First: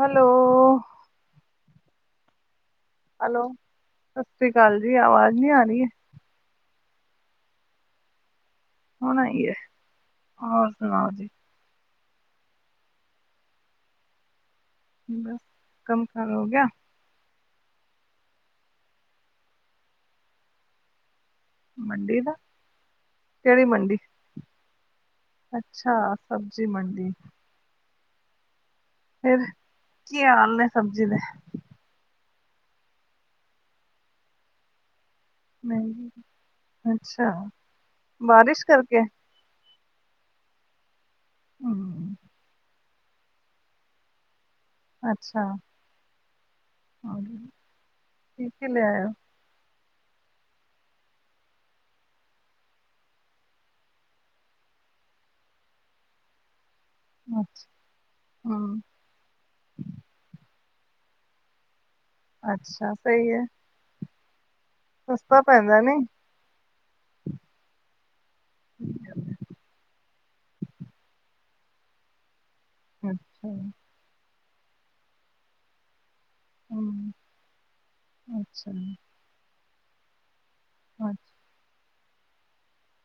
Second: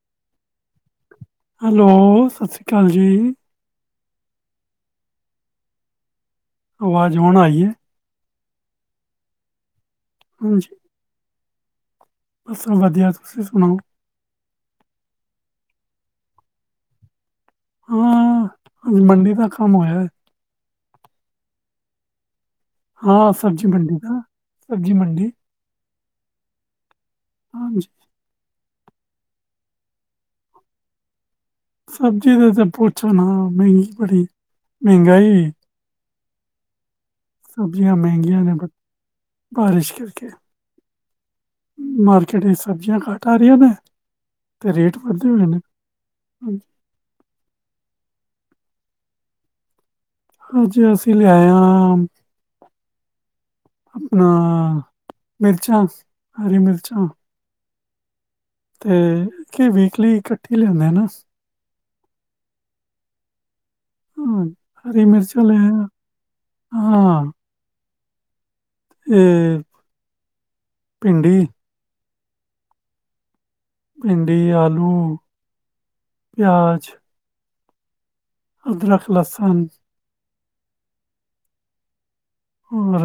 Hello. Hello, ਸਤਿ ਸ੍ਰੀ ਅਕਾਲ ਜੀ, ਹੈਲੋ ਸਤਿ ਸ੍ਰੀ ਅਕਾਲ ਜੀ, ਆਵਾਜ਼ ਨੀ ਆ ਰਹੀ ਹੈ? ਆਵਾਜ਼ ਹੁਣ ਆਈ ਏ। ਹੋਣਾ ਆਈ ਏ, ਹੋਰ ਹਾਂਜੀ, ਸੁਣਾਓ ਜੀ। ਬਸ ਵਧੀਆ, ਤੁਸੀਂ ਸੁਣਾਓ। ਬਸ, ਕੰਮ -ਕਾਰ ਹੋ ਗਿਆ? ਹਾਂ, ਅੱਜ ਮੰਡੀ ਦਾ ਕੰਮ ਹੋਇਆ ਹੈ। ਮੰਡੀ ਦਾ? ਹਾਂ ਸਬਜ਼ੀ ਮੰਡੀ ਦ, ਸਬਜ਼ੀ ਮੰਡੀ ਅੱਛਾ, ਸਬਜ਼ੀ ਮੰਡੀ। ਹਾਂਜੀ। ਫਿਰ, ਕੀ ਹਾਲ ਨੇ ਸਬਜ਼ੀ ਦੇ? ਸਬਜ਼ੀ ਦੇ ਤੇ ਪੁੱਛੋ ਨਾ, ਮਹਿੰਗੀ ਬੜੀ ਮਹਿੰਗਾਈ। ਮਹਿੰਗੀ, ਅੱਛਾ ਸਬਜ਼ੀਆਂ ਮਹਿੰਗੀਆਂ ਨੇ ਬਾਰਿਸ਼ ਬ- ਕਰਕੇ? ਬਾਰਿਸ਼ ਕਰਕੇ। ਹਮ ਮਾਰਕੀਟ ਚ, ਸਬਜ਼ੀਆਂ ਘੱਟ ਆ ਰਹੀਆਂ ਨੇ। ਤੇ ਰੇਟ ਵਧੇ ਅੱਛਾ, ਹੋਏ ਨੇ। ਹਾਂਜੀ, ਕੀ ਕੀ ਲਿਆਏ ਹੋ? ਅੱਜ, ਅਸੀਂ ਲਿਆਏ ਹਾਂ। ਆਪਣਾ, ਮਿਰਚਾਂ ਹਰੀ ਮਿਰਚਾਂ। ਅੱਛਾ, ਹਮ। ਅਤੇ ਵਿਕਲੀ ਇਕੱਠੀ ਲਿਆਂਦੇ ਆ ਨਾ। ਅੱਛਾ, ਸਹੀ ਹੈ। ਹਾਂ ਹ, ਰੀ ਸਸਤਾ ਮਿਰਚਾਂ ਲਿਆਏ ਪੈਂਦਾ ਨੀ ਹਾਂ। ਇਹ, ਭਿੰਡੀ। ਅੱਛਾ। ਭਿੰਡੀ, ਆਲੂ, ਪਿਆਜ। ਹਮ ਅੱਛਾ ਅਦਰਕ, ਲਸਣ ਅੱਛਾ। ਹੋਰ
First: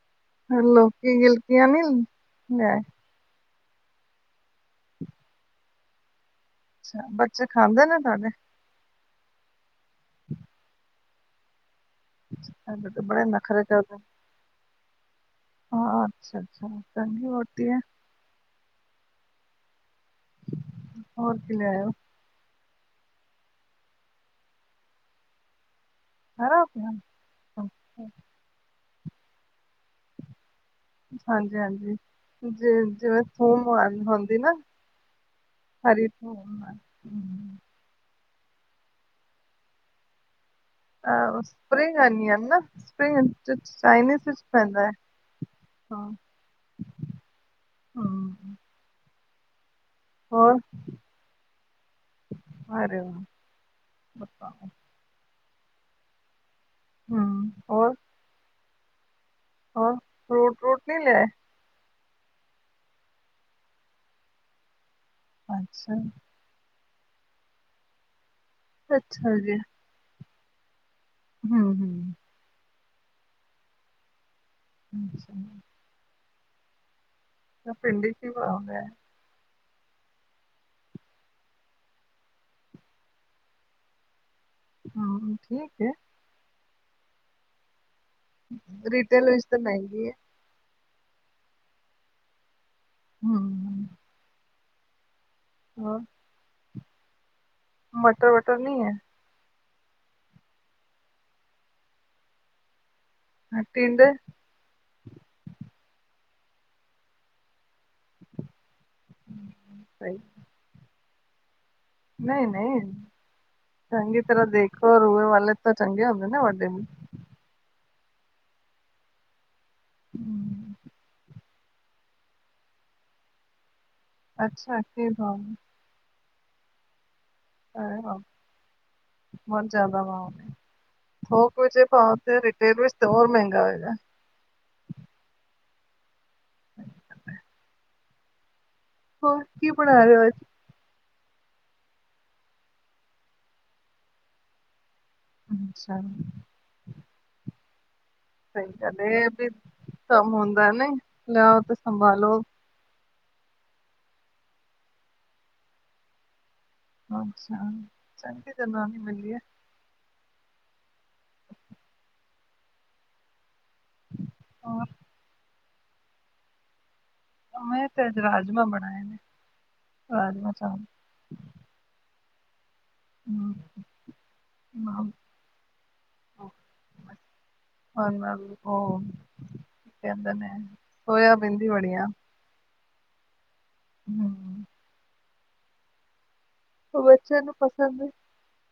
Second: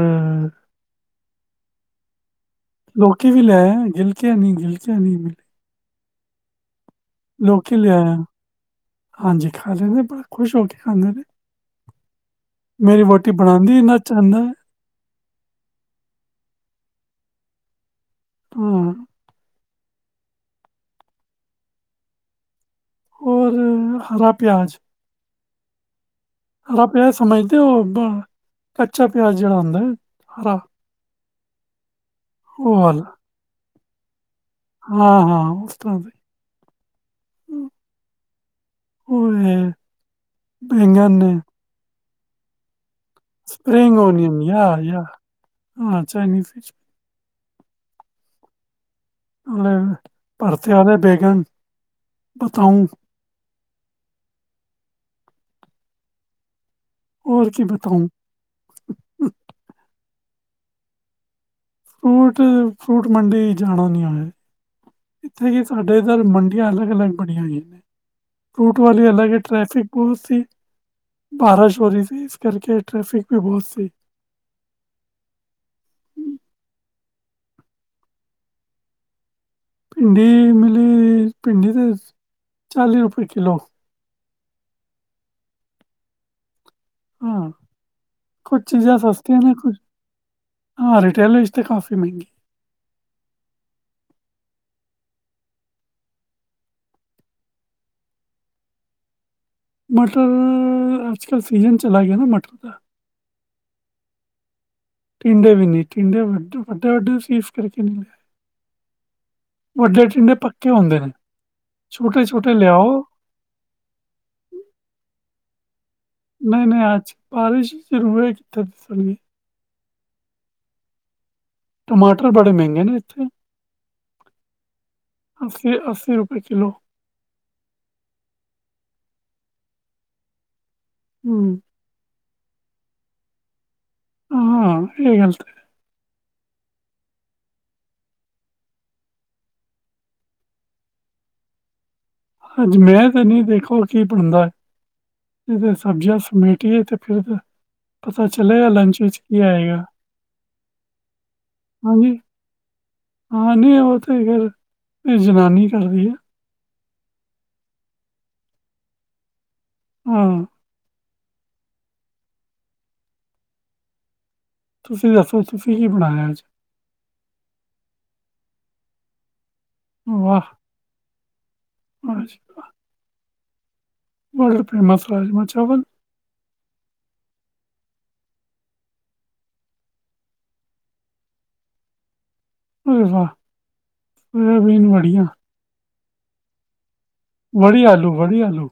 ਲੌਕੀ, ਗਿਲਕੀਆਂ ਨਹੀਂ ਲਿਆਏ? ਲੋਕੀ ਵੀ ਲ [unintelligible] ਅੱਛਾ। ਬੱਚੇ ਖਾਂਦੇ ਨੇ ਤੁਹਾਡੇ ਹਾਂਜੀ, ਖਾ ਲੈਂਦੇ ਨੇ, ਬੜਾ ਖੁਸ਼ ਹੋ ਕੇ ਖਾਂਦੇ ਨੇ ਸਾਡੇ ਤੇ ਮੇਰੀ ਬੜੇ ਵਹੁਟੀ ਨਖਰੇ ਬਣਾਉਦੀ ਕਰਦੇ ਇੰਨਾ ਚੰਗਾ ਹੈ ਹਾਂ, ਅੱਛਾ-ਅੱਛਾ, ਚੰਗੀ ਵਹੁਟੀ ਹੈ। ਹਮ ਹੋਰ ਕੀ ਲਿਆਏ ਹੋ? ਹੋਰ, ਹਰਾ ਪਿਆਜ਼ ਹਰਾ ਪਿਆਜ ਸਮਝਦੇ ਹੋ, ਕੱਚਾ ਪਿਆਜ ਜਿਹੜਾ ਹੁੰਦਾ। ਹਰਾ ਹਾਂਜੀ-ਹਾਂਜੀ, ਜਿਵੇਂ ਥੂਮ ਮ ਹੁੰਦੀ ਨਾ ਹਾਂ-ਹਾਂ ਬਸ ਹਰੀ ਥੂਮ ਅ [unintelligible] ਆਹ ਪ੍ਰੇ [unintelligible] [unintelligible] ਪੈਂਦਾ ਏ ਹਾਂ [unintelligible] ਹੋਰ ਭਰਤ ਵਾਲੇ ਬੇਗਨ ਬਤਾਉ ਅਰੇ ਵਾਹ [unintelligible] ਹੋ ਹਮ ਔਰ ਕੀ ਹੋਰ ਬਤਾਂਓ ਹੋਰ ਫਰੂਟ-ਵਰੂਟ ਨਹੀਂ ਲੇਆਏ ਫਰੂਟ, ਫਰੂਟ ਮੰਡੀ ਜਾਣਾ ਨਹੀਂ ਹਲੇ ਇੱਥੇ ਕਿ ਅੱਛਾ ਸਾਡੇ ਇਧਰ ਮੰਡੀਆਂ ਅਲੱਗ-ਅਲੱਗ ਬਣੀਆਂ ਹੋਈਆਂ ਨੇ ਫਰੂਟ ਵਾਲੀ ਅਲੱਗ ਹੈ। ਅੱਛਾ ਜੀ ਟ੍ਰੈਫਿਕ ਬਹੁਤ ਸੀ ਹਮ ਬਾਰਿਸ਼ ਹੋ ਰਹੀ ਹਮ ਸੀ ਇਸ ਕਰਕੇ ਟ੍ਰੈਫਿਕ ਵੀ ਬਹੁਤ ਸੀ ਅੱਛਾ ਭਿੰਡੀ ਕੀ [unintelligible] ਭਿੰਡੀ ਮਿਲੀ। ਭਿੰਡੀ ਤੇ ਚਾਲੀ ਰੁਪਏ ਕਿੱਲੋ ਹੂੰ ਠੀਕ ਏ ਹਾਂ ਕੁਛ ਚੀਜ਼ਾਂ ਸਸਤੀਆਂ ਨੇ ਕੁਛ ਹਾਂ ਰਿਟੇਲ ਵਿੱਚ ' ਤੇ ਕਾਫੀ ਮਹਿੰਗੀ ਹਮ ਹੋਰ ਮਟਰ ਵਟਰ ਨਹੀਂ ਹੈ ਮਟਰ ਅੱਜ ਕੱਲ੍ਹ ਸੀਜ਼ਨ ਚਲਾ ਗਿਆ ਨਾ ਮਟਰ ਦਾ ਹ ਟੀੰਡੇ ਟਿੰਡੇ ਵੀ ਨਿ। ਟਿੰਡੇ ਵੱ ਵੱਡੇ ਵੱਡੇ ਸੀ [unintelligible] ਵੱਡੇ ਟੀਂਡੇ ਪੱਕੇ ਹੁੰਦੇ ਨੇ ਛੋਟੇ ਛੋਟੇ ਨਹੀਂ-ਨਹੀਂ, ਲਿਆਓ ਚੰਗੀ ਤਰ੍ਹਾਂ ਦੇਖੋ ਰੂਏ ਵਾਲੇ ਤਾਂ ਚੰਗੇ ਨਹੀਂ-ਨਹੀਂ ਆਜ ਬਾਰਿਸ਼ ਸ਼ੁਰੂਏ ਕਿੱਥੇ [unintelligible] ਟਮਾਟਰ ਬੜੇ ਮਹਿੰਗੇ ਨੇ ਇੱਥੇ ਅੱਛਾ। ਅੱਸੀ-ਅੱਸੀ ਰੁਪਏ ਕਿਲੋ ਅਰੇ ਬਾਪ, ਬਹੁਤ ਜ਼ਿਆਦਾ ਵਾ। ਹੋ ਹੂੰ ਕੁਜੇ ਪਾ ਰਿਟੇਲ ਵਿੱਚ ਤੇ ਹੋਰ ਮਹਿੰਗਾ ਹੋਏਗਾ ਹਾਂ ਇਹ ਹਤ [unintelligible] ਹੋਰ, ਕੀਂ ਬਣਾਰੇ ਹੇ ਅਜ ਅੱਜ ਮੈਂ ਤੇ ਨੀ ਦੇਖੋ ਕੀ ਬਣਦੈ। ਇਹ ਸਬਜੀਆਂ [unintelligible] ਤੇ ਫਿਰਦੈ ਪਤਾ ਚਲੇਗਾ ਲੰਚ ਵਿੱਚ ਕੀ ਆਏਗਾ। ਲਿਆਓ ਤੇ ਹਾਂਜੀ ਸੰਭਾਲੋ ਹਾਂ ਨਹੀਂ ਉਹ ਤੇ ਫਿਰ। ਜਨਾਨੀ ਕਰਦੀ ਏ ਅੱਛਾ। ਚੰਗਿ ਜਨਾਨੀ ਮਿਲੀ ਹੈ ਹੂ ਔਰ ਤੁਸੀਂ ਦੱਸੋ ਤੁਸੀਂ ਕੀ ਬਣਾਇਆ ਅੱਜ ਤੇ ਰਾਜਮਾਂ ਬਣਾਏ ਨੇ ਰਾਜਮਾ ਚਾਵਲ ਹਾਂਜੀ ਹਮ ਬਸ ਰਾਜਮ ਚਾਵਲ ਨਾਲ ਉਹ ਕੀ ਕਹਿੰਦੇ ਨੇ ਸੋਇਆਬੀਦੀ ਬੜੀਆਂ ਹੋ ਹਮ ਵਾਹਬੀਨ ਬੜੀਆਂ। ਉਹ ਬੱਚ ਵੜੀ ਆਲੂ ਵੜੀ ਆਲੂ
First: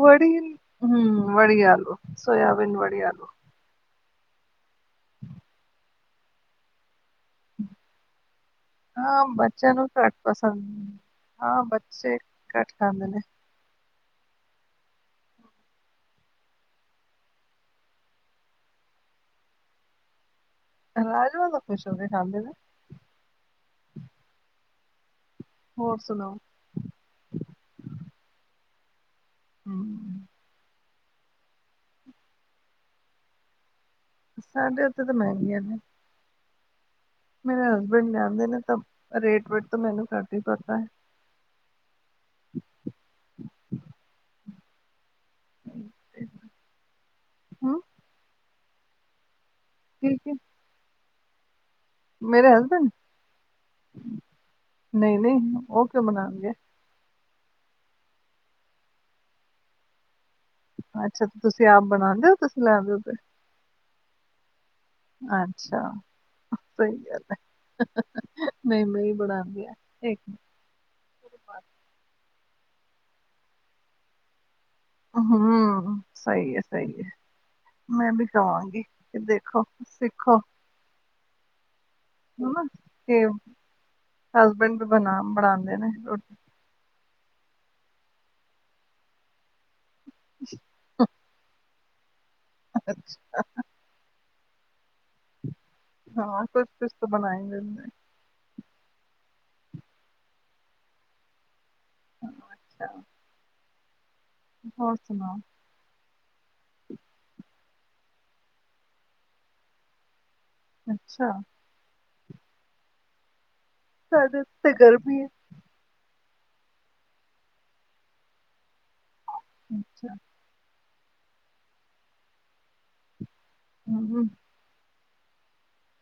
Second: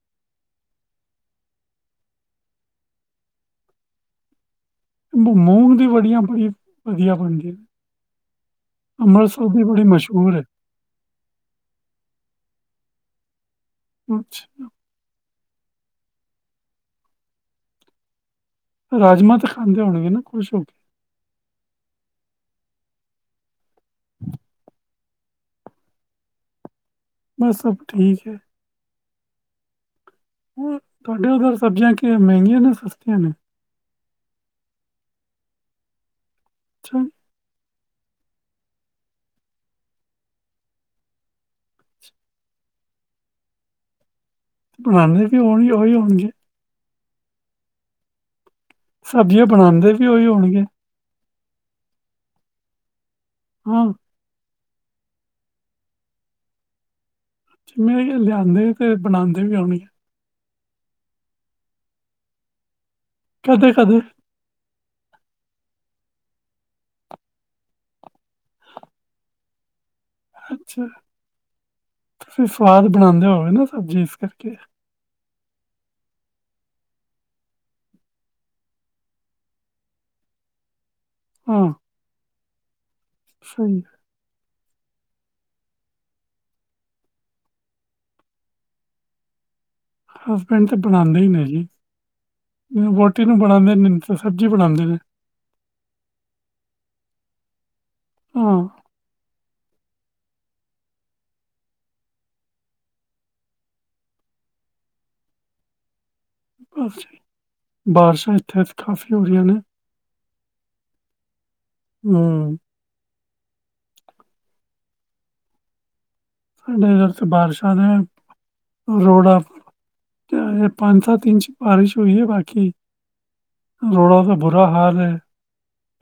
ਵੜੀ, ਹੂ ਵੜੀ ਆਲੂ ਸੋਇਬੀਨ ਵੜੀ ਆਲੂ ਮੁ ਮੂੰਗ ਦੀ ਵੜੀਆਂ ਬੜੀ, ਵਧੀਆ ਬਣਦੀ ਹਾਂ ਦੀ ਬੱਚਿਆਂ ਬੜੀ ਨੂੰ ਤਾਂ ਘੱਟ ਮਸ਼ਹੂਰ ਹੈ। ਪਸੰਦ ਹਾਂ ਬੱਚੇ ਘੱਟ ਖਾਂਦੇ ਨੇ ਅੱਛਾ ਰਾਜਮਾਂ ਤਾਂ ਖਾਂਦੇ ਹੋਣਗੇ ਨਾ ਖੁਸ਼ ਹੋ ਕੇ ਹੈਲੋ ਖੁਸ਼ ਹੋ ਕੇ ਖਾਂਦੇ ਨੇ [inaudible] ਹੋਰ ਸੁਣਾਓ ਬਸ ਸਭ ਠੀਕ ਹੈ ਹੂ ਹੋਰ ਤੁਹਾਡੇ ਉਧਰ ਸਬਜ਼ੀਆਂ ਕੀ ਮਹਿੰਗੀਆਂ ਨੇ ਸਸਤੀਆਂ ਨੇ ਸਾਡੇ ਉੱਥੇ ਤਾਂ ਮਹਿੰਗੀਆਂ ਨੇ ਅੱਛਾ ਮੇਰੇ ਹਸਬੈਂਡ ਜਾਂਦੇ ਨੇ ਤਾਂ ਰੇਟ ਵੇਟ ਤੋਂ ਮੈਨੂੰ ਘੱਟ ਹੀ ਪਤਾ ਹੈ। [inaudible] ਬਣਾਉਦੇ ਵੀ ਹੋਣਗੇ ਉਹੀ ਹੋਣਗੇ ਹੂ ਸਬਜ਼ੀਆਂ ਬਣਾਉਂਦੇ ਵੀ ਉਹੀ ਠੀਕ ਹੈ ਹੋਣਗੇ ਮੇਰੇ ਹਸਬੈਂਡ ਹੂ ਨਹੀਂ ਨਹੀਂ ਉਹ ਕਿਉਂ ਬਣਾਉਣਗੇ ਜਿਵੇਂ ਲਿਆਦੇ ਤੇ ਬਣਾਉਂਦੇ ਵੀ ਆਉਣੀ ਆ ਅੱਛਾ ਤੇ ਤੁਸੀਂ ਆਪ ਬਣਾਦੇਓ ਤੁਸੀਂ ਲੈ ਦਿਓ ਤੇ ਕਦੇ ਕਦੇ ਅੱਛਾ ਸਹੀ ਗੱਲ ਹੈ ਮੈਂ ਮ ਬਣਾਉਂਦੀ ਆ ਅੱਛਾ ਤੁਸੀਂ ਸਵਾਦ ਬਣਾਉਂਦੇ ਹੋਗੇ ਨਾ ਸਬਜ਼ੀ ਇਸ ਕਰਕੇ ਹੂ ਸਹੀ ਹੈ ਸਹੀ ਹੈ ਮੈਂ ਵੀ ਕਵਾਂਗੀ ਕਿ ਦੇਖੋ ਸਿੱਖੋ ਹੂ ਮਮਾ ਕੇ ਸਹੀ ਹਸਬੈਂਡ ਵੀ ਬਣਾ ਬਣਾਉਂਦੇ ਨੇ ਰੋਟੀ ਹਸਬੈਂਡ ਤੇ ਬਣਾਉਦੇ ਹੀ ਨੇ ਜੀ ਵੋਟੀ ਨੂੰ ਬਣਾ ਤਾਂ ਸਬਜ਼ੀ ਬਣਾਉਦੇ ਨੇ ਹਾਂ ਕੁਛ ਕੁਛ ਤਾਂ ਬਣਾਏਂਦੇੇ ਹੂ ਅੱਛਾ ਹੋਰ ਸੁਣਾਓ? ਬਾਰਸ਼ਾਂ ਇੱਥੇ ਕਾਫੀ ਹੋ ਗਈਆਂਆਂ ਨੇ। ਅੱਛਾ ਹੂ ਤੇ ਗਰਮੀ ਹੈ ਸਾਡੇ ਇੱਧਰ ਬਾਰਸ਼ਾਂ ਨੇ ਰੋਡਾ ਅੱਛਾ ਪੰਜ ਸਤ ਇੰਚ ਬਾਰਿਸ਼ ਹੋਈ ਹੈ ਬਾਕੀ ਰੋਡਾ ਹਮ, ਤਾਂ ਬ ਬੁਰਾ ਹਾਲ ਹੈ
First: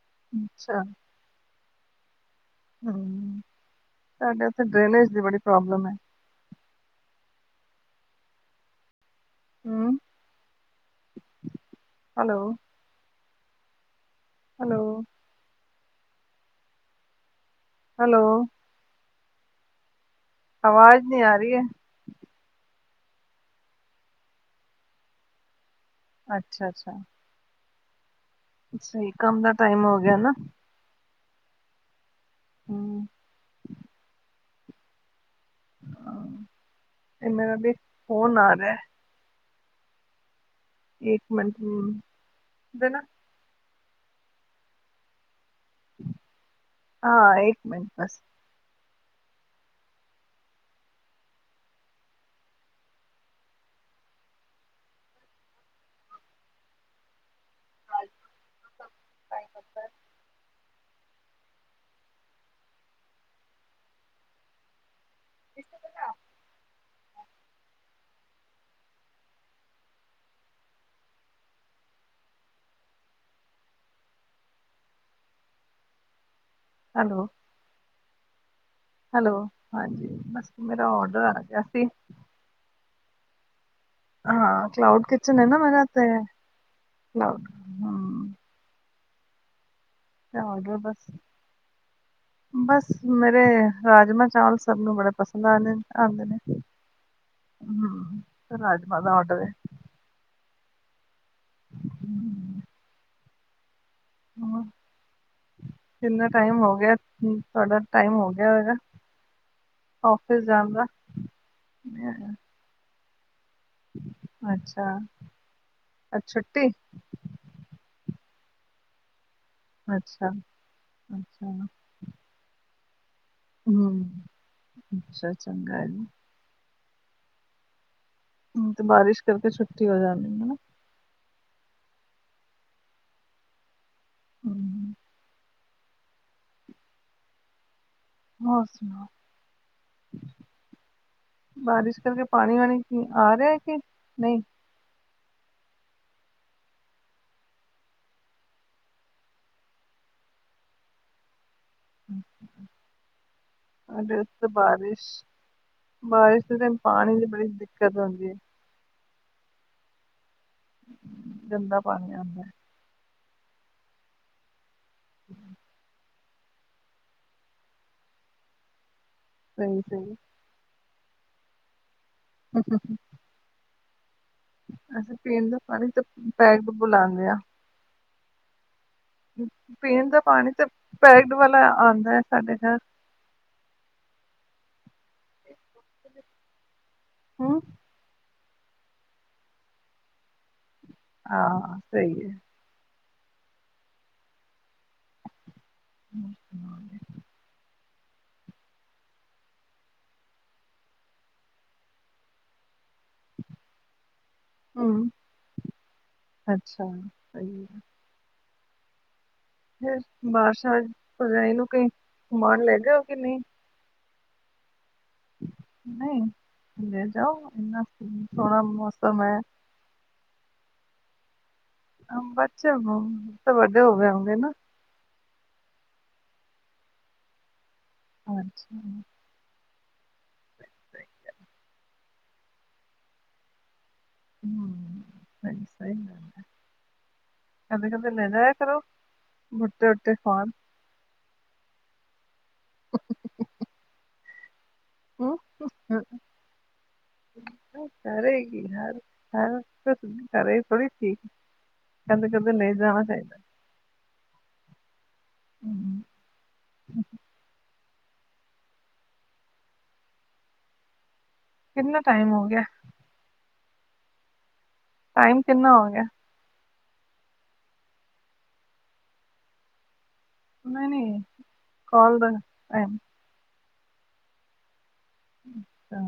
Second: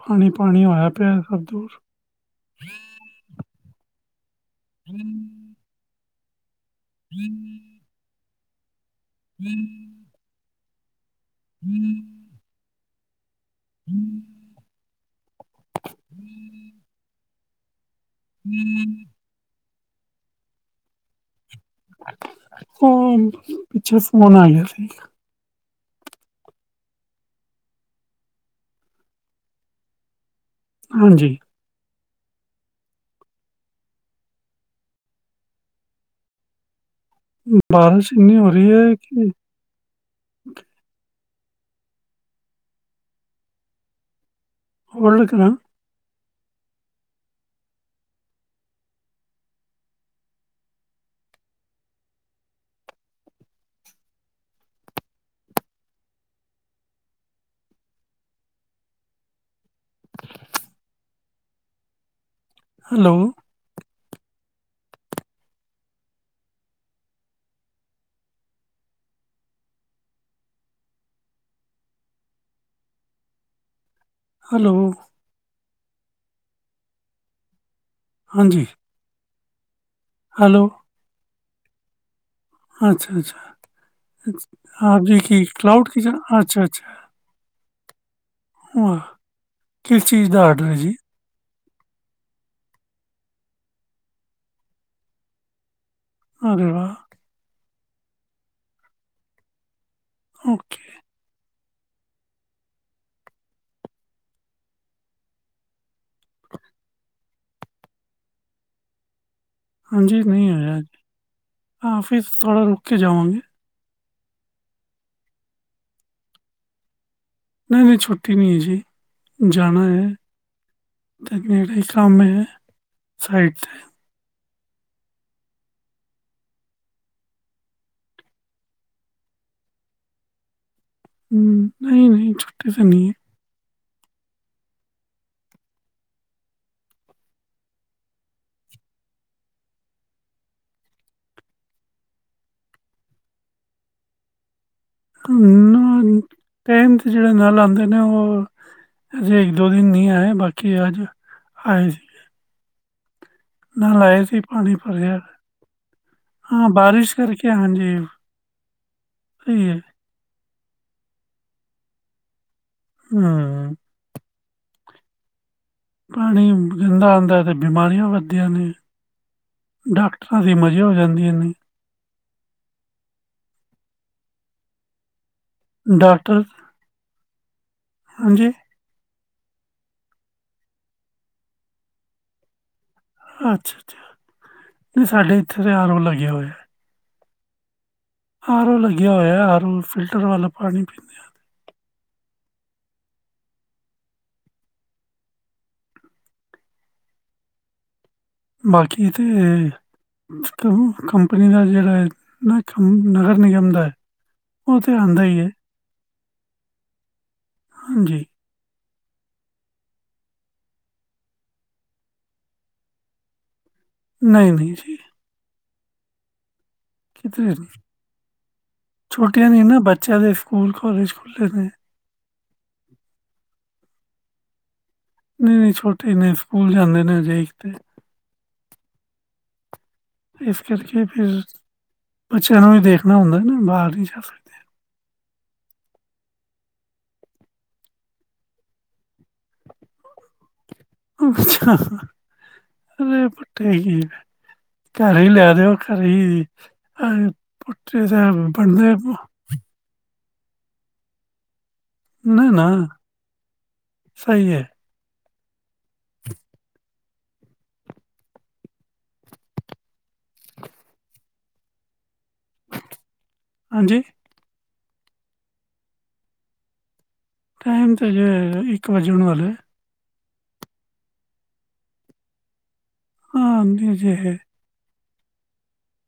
ਪਾਣੀ ਪਾਣੀ ਅੱਛਾ ਉਹ ਪੇ ਹੈ ਸਭ ਦੂਰ ਹੂ ਸਾਡੇ ਉੱਥੇ ਡਰੇਨੇਜ ਦੀ ਬੜੀ ਪ੍ਰੋਬਲਮ ਹੈ ਹਮ ਹਮ ਹਮ ਹੈਲੋ। ਹਮ ਹੈਲੋ। ਹਮ। ਹੈਲੋ। ਹਮ ਆਵਾਜ਼ ਨਹੀਂ ਆ ਰਹੀ ਹੈ। ਹੂ ਪਿਛੋਂ ਫੋਨ ਆ ਗਿਆ ਸੀ। ਅੱਛਾ ਅੱਛਾ। ਸਹੀ ਕੰਮ ਦਾ ਟਾਈਮ ਹੋ ਗਿਆ ਨਾ। ਹਾਂਜੀ। ਹਮ। ਹਾਂ ਇਹ ਮੇਰਾ ਵੀ ਫੋਨ ਆ ਰਿਹਾ। ਅੱਛਾ। ਇੱਕ ਮਿੰਟ ਹਮ ਦੇਣਾ। ਕੋਲ ਰੱਖਣਾ। ਹਾਂ ਇੱਕ ਮਿੰਟ ਬਸ। ਹ ਖ ਹੈਲੋ। ਬਿਸ ਬ ਹੈਲੋ। ਹੈਲੋ। ਹਾਂਜੀ। ਹੈਲੋ, ਹਾਂਜੀ, ਬਸ ਹੈਲੋ, ਮੇਰਾ ਔਡਰ ਆ ਗਿਆ ਸੀ। ਅੱਛਾ ਅੱਛਾ ਹਾਂ ਕਲਾਊਡ ਜੀ ਕਿਚਨ ਕੀ ਹੈ ਮੇਰਾ ਕਲਾਉਡ ਤੇ ਕਿਚਨ ਅੱਛਾ ਅੱਛਾ। ਨਾ। ਹਮ ਵਾਹ। ਤੇ ਹੋਗੇ ਬਸ। ਬਸ ਮੇਰੇ ਰਾਜਮਾਂ ਚਾਵਲ ਸਭ ਨੂੰ ਬੜੇ ਪਸੰਦ ਆਉਦੇ ਨੇ। ਆਦੇ ਨੇ ਹਮ ਰਾਜਮਾ ਦਾ ਆਰਡਰ ਏ। ਓਕੇ। ਹਮ, ਹੋਰ ਕਿੰਨਾ ਟਾਈਮ ਹੋ ਗਿਆ, ਤੁਹਾਡਾ ਟਾਈਮ ਹੋ ਗਿਆ ਹੋਏਗਾ। ਹਾਂਜੀ ਆਫਿਸ ਮੀਂਹ ਜਾਣ ਆਇਆ ਦਾ ਏ ਨਹੀਂ ਔਫਿਸ ਆਇਆ। ਥੋੜ੍ਹਾ ਰੁਕ ਕੇ ਜਾਵਾਂਗੇ। ਅੱਛਾ ਅੱਜ ਛੁੱਟੀ। ਨਹੀਂ, ਨਹੀਂ ਛੁੱਟੀ ਨਹੀਂ ਹੈ ਜੀ ਜਾਣਾ ਏ। ਅੱਛਾ ਅੱਛਾ [inaudible] ਕੰਮ ਏ ਸਾਈਡ। ਤੇ। ਹੂੰ, ਅੱਛਾ ਚੰਗਾ ਜੀ। ਹੂੰ ਤੇ ਬਾਰਿਸ਼ ਕਰਕੇ ਛੁੱਟੀ ਹੋ ਜਾਣੀ ਹਨਾ। ਹ ਨਹੀਂ, ਨਹੀਂ ਛੁੱਟੀ ਤਾਂ ਨਹੀਂ ਹੈ। ਹਮ। ਹੋਰ ਸੁਣਾਓ? ਬਾਰਿਸ਼ ਕਰਕੇ ਪਾਣੀ ਵਾਣੀ ਆ ਰਿਹਾ ਕਿ ਨਹੀਂ? ਟਾਈਮ 'ਤੇ ਜਿਹੜੇ ਨਾਲ ਆਉਂਦੇ ਨੇ ਉਹ। ਅਜੇ ਇੱਕ ਦੋ ਦਿਨ ਨਹੀਂ ਆਏ ਬਾਕੀ ਅੱਜ ਆਏ। ਹਮ। ਨਾਲ ਅੱਜ ਆਏ ਸੀ ਇੱਥੇ ਪਾਣੀ ਬਾਰਿਸ਼ ਭਰਿਆ। ਬਾਰਿਸ਼ ਦੇ ਹਾਂ, ਦਿਨ ਬਾਰਿਸ਼ ਪਾਣੀ ਦੀ ਬੜੀ ਕਰਕੇ ਦਿੱਕਤ ਆਂਦੀ ਹੈ। ਹੂੰ, ਗੰਦਾ ਪਾਣੀ ਆਂਦਾ। ਹੂੰ। [unintelligible] ਪਾਣੀ ਗੰਦਾ ਆਂਦਾ ਤੇ ਬਿਮਾਰੀਆਂ ਵੱਧਦੀਆਂ ਨੇ, ਸਹੀ ਸਹੀ ਡਾਕਟਰ ਦੇ ਮਜ਼ੇ ਹੋ ਜਾਂਦੀਆਂ ਨੇ। ਹੂੰ- ਹੂੰ। ਅਸੀਂ ਪੀਣ ਦਾ ਪਾਣੀ ਤੇ ਡਾਕਟਰ ਪੈਕਡ ਪੁਪ ਲਾਂਦੇ ਆਂ। ਹਾਂਜੀ, ਪੀਣ ਦਾ ਪਾਣੀ ਤਾਂ ਪੈਕਡ ਵਾਲਾ ਆਂਦਾ ਐ ਸਾਡੇ ਘਰ। ਅੱਛਾ- ਅੱਛਾ, ਨਹੀਂ ਸਾਡੇ ਇੱਥੇ ਤਾਂ ਆਰ ਓ ਲੱਗਿਆ ਹੋਇਆ। ਹੂੰ, ਆਰੋ ਲੱਗਿਆ ਹੋਇਆ, ਆਰੋ ਫਿਲਟਰ ਵਾਲਾ ਪਾਣੀ ਪੀਂ ਹਾਂ, ਸਹੀ ਏ। [inaudible] ਬਾਕੀ ਤੇ ਸਿਸਟਮ ਕੰਪਨੀ ਦਾ ਜਿਹੜਾ ਐ। ਹੂੰ, ਨਗਰ ਨਿਗਮ ਦਾ ਉਹ ਤੇ ਹਮ ਆਂਦਾ ਹੀ ਏ। ਅੱਛਾ, ਸਹੀ ਏ। ਜੀ, ਫਿਰ ਬਾਰਸ਼ਾਂ ਚ ਭਰਜਾਈ ਨੂੰ ਕਈ ਘੁਮਾਣ ਲੈ ਗਏ ਹੋ ਕਿ ਨਹੀਂ। ਨਹੀਂ -ਨਹੀਂ ਜੀ। ਨਹੀਂ ਲੈ ਕਿਤੇ ਜਾਓ, ਨਹੀਂ ਐਨਾ ਸੋਹਣਾ ਮੌਸਮ ਐ। ਛੋਟੀਆਂ ਨਹੀਂ ਨਾ ਬੱਚਿਆਂ ਦੇ ਸਕੂਲ, ਕੋਲਜ ਖੁੱਲ੍ਹੇ ਨੇ। ਬੱਚੇ ਤੇ ਵੱਡੇ ਹੋਗੇਂ ਹੋਣੇ ਨਾ। ਨਹੀਂ- ਨਹੀਂ ਛੋਟੇ ਨੇ, ਸਕੂਲ ਜਾਂਦੇ ਨੇ ਅਜੇ ਤਕ ਤੇ। ਹਾਂਜੀ, ਇਸ ਕਰਕੇ ਫਿਰ ਬੱਚਿਆਂ ਨੂੰ ਵੀ ਦੇਖਣਾ ਹੁੰਦਾ ਨਾ, ਬਾਹਰ ਨੀ ਜਾ ਸਕ ਹੂੰ, ਸਹੀ ਸਹੀ ਗੱੱਲ ਐ। ਕਦੇ -ਕਦੇ ਲੈ ਜਾਇਆ ਕਰੋ, ਮੂਡ ਦੇ [inaudible] ਉੱਤੇ ਖਾਣ। ਅੱਛਾ ਅ ਪੱਠੇ [inaudible] ਘਰ ਹੀ ਹਮ ਲੈ ਦਿਓ ਘਰ ਹੀ ਜੀ, ਪੁੱਠੇ ਟੈਮ ਵੜਦੇ ਆਂ ਆਪਾਂ। ਹੈ ਓ ਘਰੇ ਥੋੜੀ ਠੀ ਨਾ- ਨਾ ਸਹੀ ਐ। ਹੂੰ, ਹੂ ਕਿੰਨਾ ਟਾਈਮ ਹੋ ਗਿਆ। ਹਾਂਜੀ, ਟਾਈਮ ਕਿੰਨਾ ਹੋ ਗਿਆ। ਟਾਈਮ ਤਾਂ ਜੇ ਇੱਕ ਵੱਜਣ ਵਾਲਾ। ਨਹੀਂ -ਨਹੀਂ, ਕੌਲ ਦਾ ਟੈਮ। ਹਾਂ, ਆਂਦੀ ਹੈ, ਜੇ ਹੈ ਅੱਛਾ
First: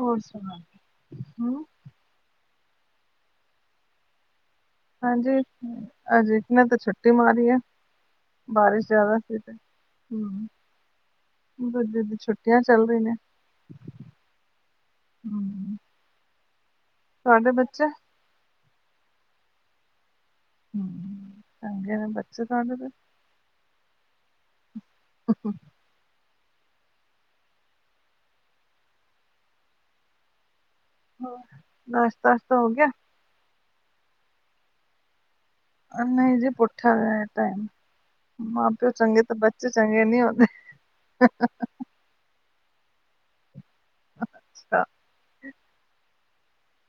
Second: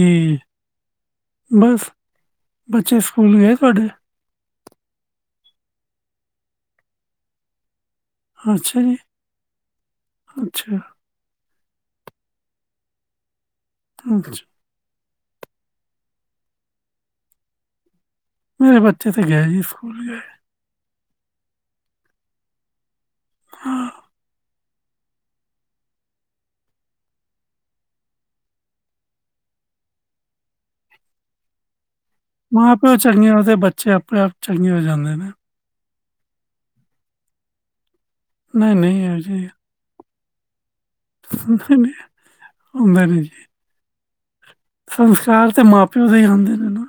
ਹੋਰ ਸੁਣਾ ਹਮ ਬਸ ਬੱਚੇ ਸਕੂਲ ਗਏ ਤੁਹਾਡੇ। ਹਾਂਜੀ ਅਜੇ ਮੈਂ ਤੇ ਛੁੱਟੀ ਮਾਰੀ ਐ। ਅੱਛਾ ਬਾਰਿਸ਼ ਜੀ ਜ਼ਿਆਦਾ ਸੀ ਤੇ, ਹੂੰ। ਅੱਛਾ ਦੂਜੇ ਦੀ ਛੁੱਟੀਆਂ ਚੱਲ ਰਹੀ ਨੇ। ਅੱਛਾ, ਹੂੰ, ਤੁਹਾਡੇ ਬੱਚੇ ਮੇਰੇ ਬੱਚੇ ਤਾਂ ਗਏ ਜੀ, ਸਕੂਲ ਗਏ। ਹੂੰ, ਚੰਗੇ ਨੇ ਬੱਚੇ ਤੁਹਾਡੇ ਫਿਰ। ਹਾਂ ਅੱ ਹੂ ਹਾ, ਨਾਸ਼ਤਾ ਸ਼ਤਾ ਹੋ ਗਿਆ। ਚੰਗੀਆਂ ਹੋ, ਤੇ ਬੱਚੇ ਆਪਣੇ ਆਪ ਚੰਗੇ ਹੋ ਜਾਂਦੇ ਨੇ। ਅ ਜੀ ਪੁੱਠਿਆ ਹੋ ਟਾਈਮ, ਮਾਂ ਨਹੀਂ ਪਿਓ ਨਹੀਂ ਇਹੋ ਚੰਗੇ ਤੇ ਬੱਚੇ ਚੰਗੇ ਨਹੀਂ ਹੁੰਦੇ। ਔ ਮੈਂ ਨਹੀ ਜੀ। ਸੰਸਕਾਰ ਤੇ ਮਾਂ ਪਿਓ ਦੇ ਹੀ ਹੁੰਦੇ ਨੇ ਨਾ।